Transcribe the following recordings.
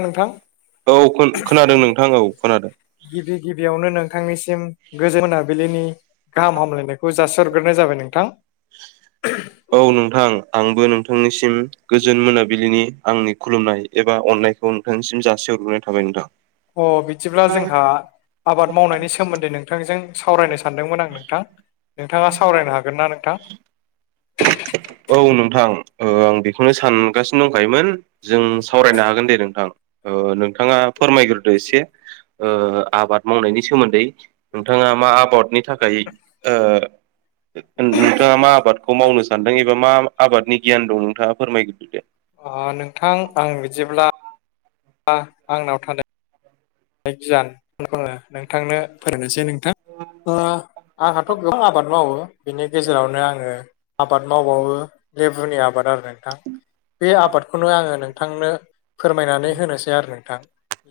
नोंथां औ खो-खोनादों नोंथां औ खोनादों। गिबि गिबियावनो नोंथांनिसिम गोजों मोनाबिलिनि गाहाम हामलायनायखौ जासिहरग्रोनाय जाबाय नोंथां। औ नोंथां आंबो नोंथांनिसिम गोजोन मोनाबिलिनि आंनि खुलुमनाय एबा अननायखौ नोंथांनिसिम जासि हरग्रोनाय थाबाय नोंथां। अह बिदिब्ला जोंहा आबाद मावनायनि सोमोन्दै नोंथांजों सावरायनो सानदोंमोन आं नोंथां नोंथाङा सावरायनो हागोन ना नोंथां? औ नोंथां ओ आं बेखौनो सानगासिनो दंखायोमोन। जों सावरायनो हागोन दे नोंथां ओ नोंथाङा फोरमायग्रोदो एसे। ओ आबाद मावनायनि सोमोन्दै नोंथाङा मा आबाद नि थाखाय ओ नोंथाङा मा आबादखौ मावनो सानदों एबा मा आबादनि गियान दं नोंथाङा फोरमायग्रोदो दे। उह नोंथां आं बिदिब्ला ओ आंनाव थान नाय गियान होनना बुङो नोंथांनो फोरोंनोसै नों थां आंहाथ' गोबां आबाद मावो बेनि गेजेरावनो आङो आबाद मावबावो लेबुनि आबाद आरो नोंथां। बे आबादखौनो आङो नोंथांनो फोरमायनानै होनोसै आरो नोंथां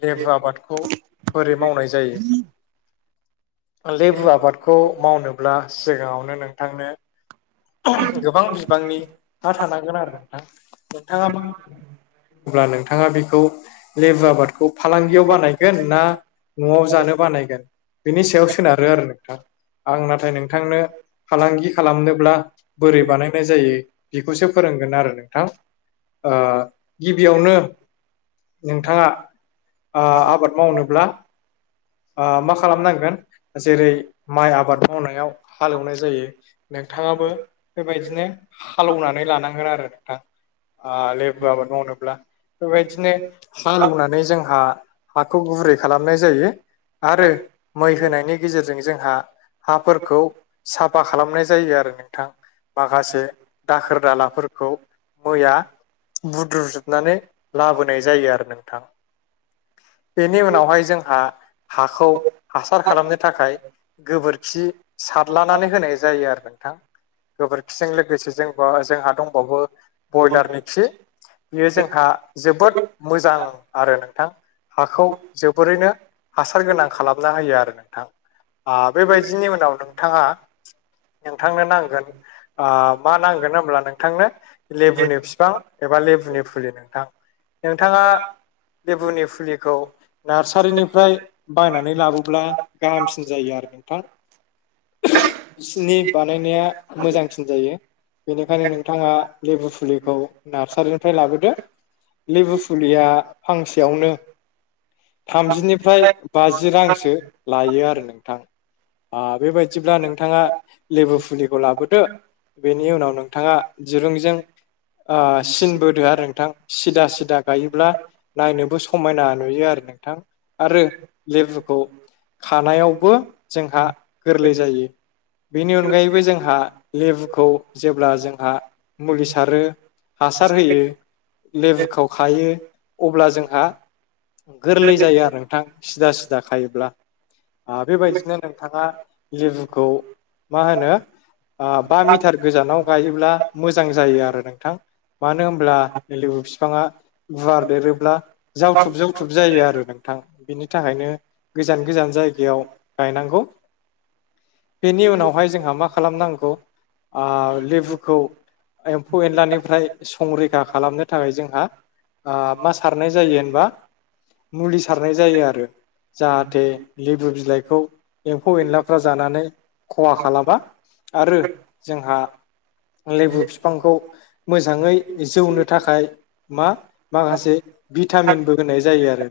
लेबु आबाद खौ बोरै मावनाय जायो। लेबु आबादखौ मावनोब्ला सिगाङावनो नोंथांनो गोबां बिबांनि ना थानांगोन आरो नोंथां। नोंथाङा मा होनल्बा नोंथाङा बेखौ लेबु आबादखौ फालांगियाव बानाय गोन ना न'आव जानो बानायगोन बिनि सायाव सोनारो आरो नोंथां। आं नाथाय नोंथांनो फालांगि खालामनोब्ला बोरै बानायनाय जायो बेखौसो फोरोंगोन आरो नोंथां। ओ गिबियावनो नोंथाङा ओ आबाद मावनोब्ला ओ मा खालामनांगोन जेरै माइ आबाद मावनायाव हालेवनाय जायो। नोंथाङाबो बेबायदिनो हालौवनानै लानांगोन आरो नोंथां। ओ लेबु आबाद मावनोब्ला बेबायदिनो हालौवनानै जोंहा हाखौ गुरै खालामनाय जायो आरो मै होनायनि गेजेरजों जोंहा हाफोरखौ साफा खालामनाय जायो आरो नोंथां। माखासे दाखोर दालाफोरखौ मैया बुद्रुजोबनानै लाबोनाय जायो आरो नोंथां। बेनि उनावहाय जोंहा हाखौ हासार खालामनो थाखाय गोबोरखि सादनानै होनाय जायो नोंथ। ां गोबोरखिजों लोगोसे जों जोंहा दंबावो बयलारनि खि बेयो जोंहा जोबोद मोजां आरो नोंथां। हाखौ जोबोरैनो हासार गोनां खालामना होयो आरो नोंथां। ओ बेबायदिनि उनाव नोंथाङा नोंथांनो नांगोन। ओ मा नांगोन होमब्ला नोंथांनो लेबुनि फिफां एबा लेबुनि फुलि नोंथां नोंथाङा लेबुनि फुलि खौ नार्सारिनिफ्राय बायनानै लाबोब्ला गाहामसिन जायो आरो नोथां। बिसिनि बानायनाया मोजांसिन जायो। बेनिखायनो नोंथाङा लेबु फुलिखौ नार्सारिनिफ्राय लाबोदो। लेबु फुलिया फांसेयावनो। थामजिनिफ्राय बाजि रांसो लायो आरो नोंथां। ओ बेबायदिब्ला नोंथाङा लेबु फुलिखौ लाबोदो बेनि उनाव नोंथाङा दिरुंजों ओ सिन बोदो आरो नोंथां सिदा सिदा गायोब्ला नायनोबो समायना नुयो आरो नोंथां आरो लेबुखौ खानायावबो जोंहा गोरलै जायो। बेनि अनगायैबो जोंहा लेबुखौ जेब्ला जोंहा मुलि सारो। हासार होयो लेबुखौाव खायो अब्ला जोंहा। गोरलै जायो आरो नोंथां सिदा सिदा खायोब्ला। बेबायदिनो नोंथाङा लेबुखौ मा होनो। ओ बा मिटार गोजानाव गायोब्ला मोजां जायो आरो नोंथां। मानो होमब्ला ल लेबु बिफाङा गुवार देरोब्ला जावथुब जावथ थुब जायो आरो नोंथां बिनि थाखायनो गोजान गोजान जायगायाव गायनांगौ। बेनि उनावहाय जोंहा मा खालामनांगौ ओ लेबुखौ एम्फौ एनलानिफ्राय संरैखा खालामनो थाखाय जोंहा मा सारनाय जायो होनबा मुलि सारनाय जायो आरो। जाहाथे लेबु बिलाइखौ एम्फौ एनलाफ्रा जानानै खहा खालामा। आरो जोंहा लेबु बिफांखौ मोजाङै जौनो थाखाय मा माखासे भिटामिनबो होनाय जायो आरो।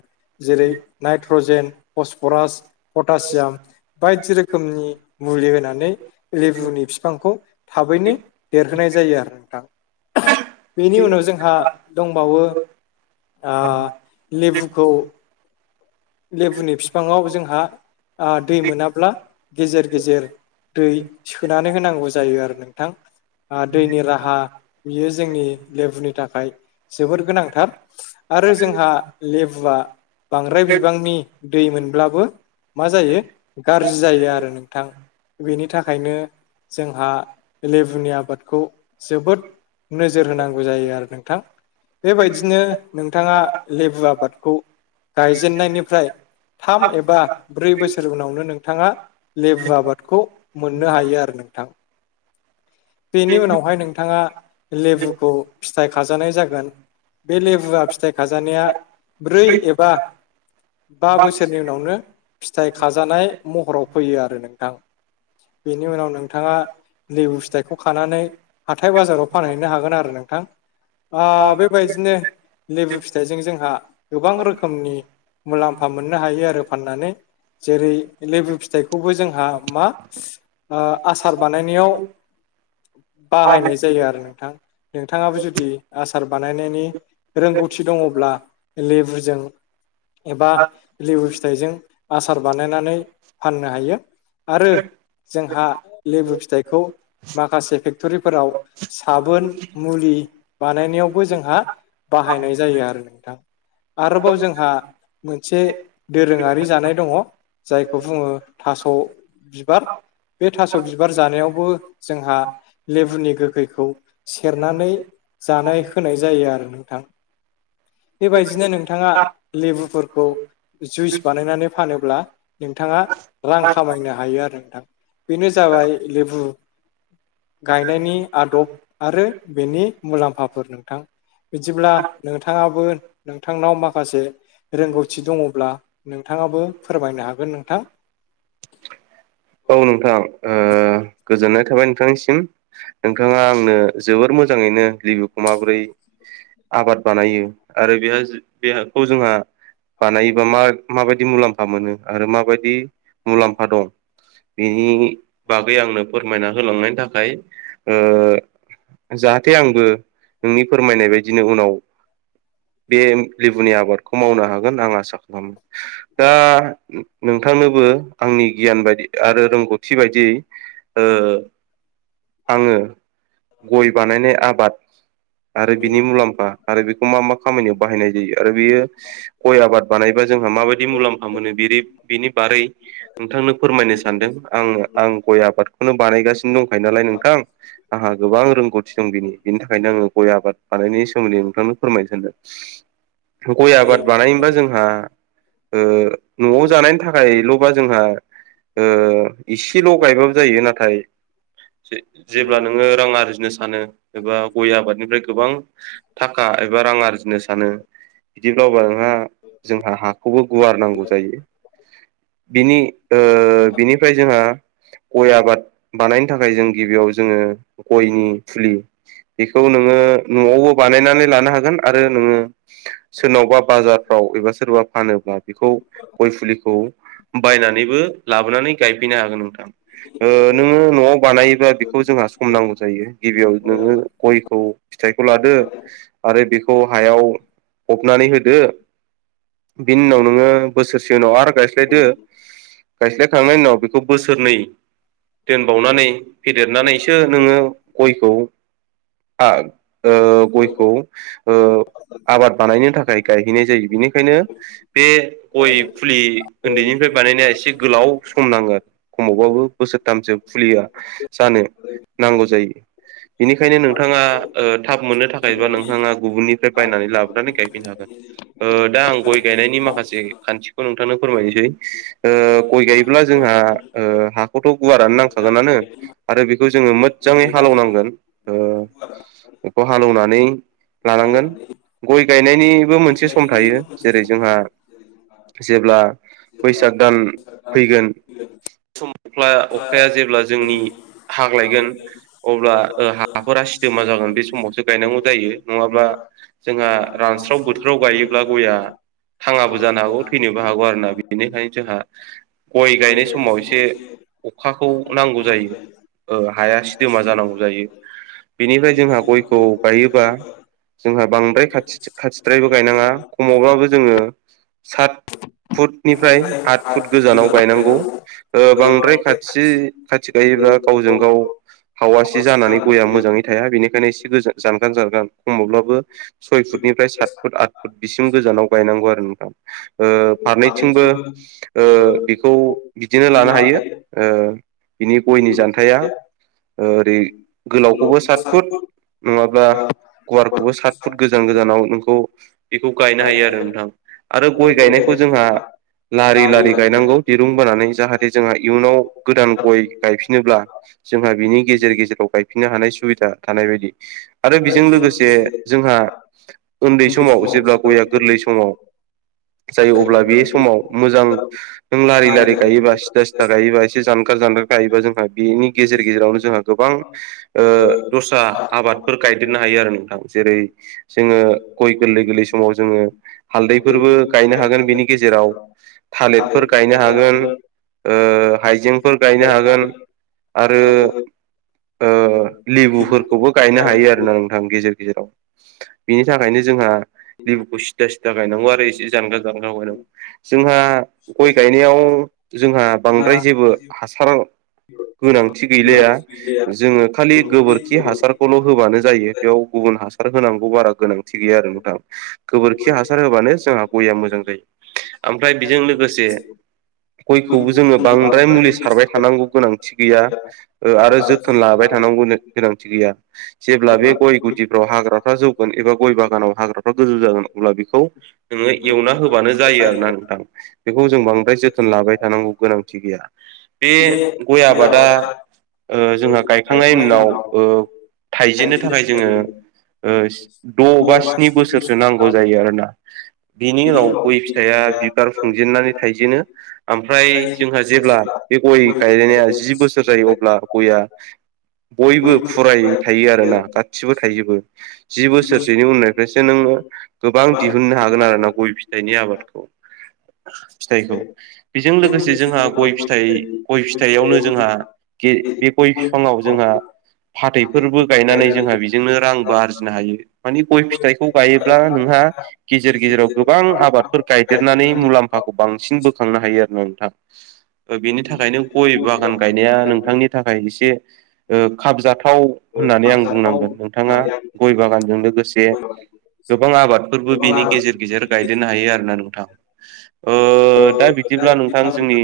जेरै नाइट्रजेन फसफरास पटासियाम। बायदि रोखोमनि मुलि होनानै लेबुनि बिफांखौ थाबैनो देरहोनाय जायो आरो नोंथां बेनि उनाव जोंहा दंबावो ओ लेबुखौ लेबुनि बिफाङाव जोंहा ओ दै मोनाब्ला गेजेर गेजेर दै सोनानै होनांगौ जायो आरो नोंथां। ओ दैनि राहा बियो जोंनि लेबुनि थाखाय जोबोर गोनांथार। आरो जोंहा लेबुआ बांद्राय बि बांनि दै मोनब्लाबो मा जायो गारजि जायो आरो नोंथां। बेनि थाखायनो जोंहा लेबुनि आबादखौ जोबोद नोजोर होनांगौ जायो आरो नोंथां। बेबायदिनो नोंथाङा लेबु आबादखौ जेननायनिफ्राय थाम एबा ब्रै बोसोर उनावनो नोंथाङा लेबु आबादखौ मोननो हायो आरो नोंथां। बेनि उनावहाय नोंथाङा लेबुखौ फिथाइ खाजानाय जागोन बे लेबुआ फिथाइ खाजानाया ब्रै एबा बा बोसोरनि उनावनो फिथाइ खाजानाय महराव फैयो‌ आरो‌ नोंथां। बेनि उनाव नोंथांङा लिबु फिथाइखौ खानानै हाथाय बाजाराव फानहैनो हागोन आरो नोंथां। बा बेबायदिनो लेबु फिथाइजों जोंहा गोबां रोखोमनि मुलाम्फा मोननो हायो आरो फाननानै। जेरै लेबु फिथाइखौबो जोंहा मा ओ आसार बानायनायाव बाहायनाय जायो आरो नोंथां। नोंथाङाबो जुदि आसार बानायनायनि रोंगौथि दङब्ला लेबुजों एबा लिबु फिथाइजों आसार बानायनानै फाननो हायो। आरो जोंहा लेबु फिथाइखौ माखासे फेक्ट'रिफोराव साबोन मुलि बानायनायावबो जोंहा बाहायनाय जायो आरो नोंथां। आरोबाव जोंहा मोनसे दोरोङारि जानाय दङ जायखौ बुङो थास' बिबार। बे थास' बिबार जानायावबो जोंहा लेबुनि गोखैखौ सेरनानै जानाय होनाय जायो आरो नोंथां। बेबायदिनो नोंथाङा लेबुफोरखौ जुइस बानायनानै फानोबा नोंथाङा रां खामायनानै बायनो हायो आरो नोंथां। बेनो जाबाय लेबु गायनायनि आदब आरो बेनि मुलाम्फाफोर नोंथां। बिदिब्ला नोंथाङाबो नोंथांनाव माखासे रोंगौथि दङब्ला नोंथाङाबो फोरमायनो हागोन नोंथां। औ नोंथां ओ गोजोननाय थाबाय नोंथांनिसिम। नोंथाङा आंनो जोबोर मोजाङैनो लिबुखौ माबोरै आबाद बानायो आरो बेहाय बेखौ जोंहा बानायोबा मा-माबायदि मुलाम्फा मोनो आरो माबायदि मुलाम्फा दं। बेनि बागै आंनो फोरमायना होलांनायनि थाखाय ओ जाहाथे आंबो नोंनि फोरमायनाय बायदिनो उनाव बे लेबुनि आबादखौ मावनो हागोन आं आसा खालामो। दा नोंथांनोबो आंनि गियान बायदि आरो रोंगौथि बायदियै ओ आंङो गय बानायनाय आबाद आरो बिनि मुलाम्फा आरो बेखौ मा मा खामानियाव बाहायनाय जायो आरो बेयो गय आबाद बानायबा जोंहा माबायदि मुलाम्फा मोनो बे बिनि बारै नोंथांनो फोरमायनो सानदों। आं आं गय आबादखौनो बानायगासिनो दंखायो नालाय नोंथां आंहा गोबां रोंगौथि दं बिनि। बिनि थाखायनो आंङो गय आबाद बानायनायनि सोमोन्दै नोंथांनो फोरमायनो सानदों। गय आबाद बानायब जों जोंहा ओ न'आव जानायनि थाखायल'बा जोंहा ओ इसेल' गायबाबो जायो। नाथाय जेब्ला नोंङो रां आरजिनो सानो एबा गय आबाद निफ्राय गोबां थाखा एबा रां आरजिनो सानो बिदिब्ला अब्ला नोंहा जोंहा हाखौबो गुवार नांगौ जायो। बिनि ओ बिनिफ्राय जोंहा गय आबाद बानायनो थाखाय जों गिबियाव जोंङो गयनि फुलि खौ नोंङो न'आवबो बानायनानै लानो हागोन आरो नोङो सोरनावबा बाजार फ्राव एबा सोरबा फानोब्ला बेखौ गय फुलिखौ बायनानैबो लाबोनानै गायफैनो हागोन नोंथां। नोंङो न'आव बानायोबा बेखौ जोंहा सम नांगौ जायो गिबियाव नोङो। औ फिथाइखौ लादो आरो बेखौ हायाव खबनानै होदो। बिनि उनाव नोङोसोरसे उनाव आरो गाय स्लायदो गायस्लायखांनायनि उनाव बेखौ बोसोरनै दोनबावनानै फेदेरनानैसो नोंङो गयखौ आ ओ गयखौ ओ आबाद बानायनो थाखाय गायहैनाय जायो बेनिखायनो बे गय फुलि उन्दैनिफ्राय बानायनाया एसे गोलाव सम नाङो आरो खमावबाबो बोसोरथामसो फुलिया जानो नांगौ जायो बेनिखायनो नों नोंथाङा ओ थाब मोननो थाखाय बा नोंथांङा गुबुननिफ्राय बायनानै लाबोनानै गायफिननो हागोन। दा आं गय गायनायनि माखासे खान्थिखौ नोंथांनो फोरमायनोसै गय गायोब्ला जोंहा हाखौथ' गुवारानो नांखागोनानो आरो बेखौ जोंङो मो जाङै हालौनांगोन बेखौ हालेवनानै लानांगोन। गय गायनायनिबो मोनसे सम थायो जेरै जोंहा जेब्ला बैसाग दान फैगोन सम अख्ला अखाया जेब्ला जोंनि हाग्लायगोन अब्ला हाफोरा सिदोमा जागोन बे समावसो गायनांगौ जायो नङाब्ला जोंहा रानस्राव बोथोराव गायोब्ला गाया थाङाबो जानो हागौ थैनोबो हागौ आरोना बेनिखायनो जोंहा गय गायनाय समाव एसे अखाखौ नांगौ जायो। ओ हाया सिदोमा जानांगौ जायो। बेनिफ्राय जोंहा गयखौ गायोबा जोंहा बांद्राय खाथि खाथिद्रायबो गायनाङा खमावब्लााबो जोङो सात फुटनिफ्राय आठ फुट गोजानाव गायनांगौ ओ बांद्राय खाथि खाथि गायोब्ला गावजों गाव हावासि जानानै गया मोजाङै थाया बेनिखायनो इसे जान जान खमावब्लाबो सय फुटनिफ्राय सय फुट आठ फुट बिसिम गोजानाव गायनांगौ आरो नोंथां। ओ फारनैथिंबो ओ बिखौ बिदिनो लानो हायो ओ बिनि गयनि जान्थाया ओरै गोलावखौबो साट साट फुट नङाब्ला गुवारखौबो सात फुट गोजान गोजानाव नोंखौ बेखौ गायनो हायो आरो नोंथां। आरो गय गायनायखौ जोंहा लारि लारि गायनांगौ दिरुं बोनानै जाहाथे जोंहा इयुनाव गोदान गय गायफिनोब्ला जोंहा बिनि गेजेर गेजेराव गायफिननो हानाय सुबिदा थानाय आरो बेजों लोगोसे जोंहा उन्दै समाव जेब्ला गया गोर लै समाव जायो अब्ला बे समाव मोजां नों लारि लारि गायोबा सिदा सिदा गायोबा एसे जानगार जानगार गायोबा जोंहा बेनि गेजेर गेजेरावनो जोंहा गोबां ओ द स्रा आबादफोर गायदेरनो हायो आरो नोंथां। जेरै जोङो गय गोरलै गोरलै समाव जोङो हालदैफोरबो गाय नो हागोन बिनि गेजेराव थालिरफोर गायनो हागोन। ओ हाइजेंफोर गायनो हागोन आरो ओ लेबुफोरखौबो गायनो हायो आरोना नोंथां गेजेर गेजेराव। बिनि थाखायनो जोंहा लेबुखौ सिथा सिथा गायनांगौ आरो एसे जानगार जानगाराव गायनांगौ। जोंहा गय गायनायाव जोंहा बांद्राय जेबो हासार गोनांथि गैलाया जोङो खालि गोबोरखि हासारखौल' होबानो जायो बेयाव गुबुन हासार होनांगौ बारा गोनांथि गैया आरो नोंथां गोबोरखि हासार होबानो जोंहा गया मोजां जायो ओमफ्राय बेजों लोगोसे गयखौबो जोङो बांद्राय मुलि सारबाय थानांगौ गोनांथि गैया ओ आरो जोथोन लाबाय थानांगौनि गोनांथि गैया जेब्ला बे गय गुदिफ्राव हाग्रा फ्रा जौगोन एबा गय बागानाव हाग्राफ्रा गोजौ जागोन अब्ला बेखौ नोङो एवना होबानो जायो आरो ना नोंथां। बेखौ जों बांद्राय जोथोन लाबाय थानांगौ गोनांथि गैया बे गय आबादा ओ जोंहा गायखांनायनि उनाव ओ थाइजेननो थाखाय जोङो ओ ओस द' बा स्नि बोसोरसो नांगौ जायो आरोना। बिनि उनाव गय फिथाइया बिबार खुंजेनन्नानै थाइजेनो ओमफ्राय जोंहा जेब्ला बे गय गायलायनाया जि बोसोर जायो अब्ला गया बयबो फुरायै थायो आरोना गासिबो थायजोबो जि बोसोरसेनि उननिफ्रायसो नोङो गोबां दिहुननो हागोन आरो ना गय फि थायनि आबादखौ फिथाइखौ बेजों लोगोसे जोंहा गय फिथाइ गय फिथाइयावनो जोंहा गे गय फिफाङाव जोंहा फाथैफोरबो गायनानै जोंहा बेजोंनो रांबो आरजिनो हायो मानि गय फिथाइखौ गायोब्ला नोंहा गेजेर गेजेराव गोबां आबादफोर गायदेरनानै मुलाम्फाखौ बां सिन बोखांनो हायो आरो ना नोंथां ओ बेनि थाखायनो गय बागान गायनाया नोंथांनि थाखाय एसे ओ खाब जा थाव होननानै आं बुंनांगोन नोंथाङा गय बागानजों लोगोसे गोबां आबादफोरबो बिनि गेजेर गेजेर गायदेरनो हायो आरोना नोंथां ओ दा बि दिब्ला नोंथां जोंनि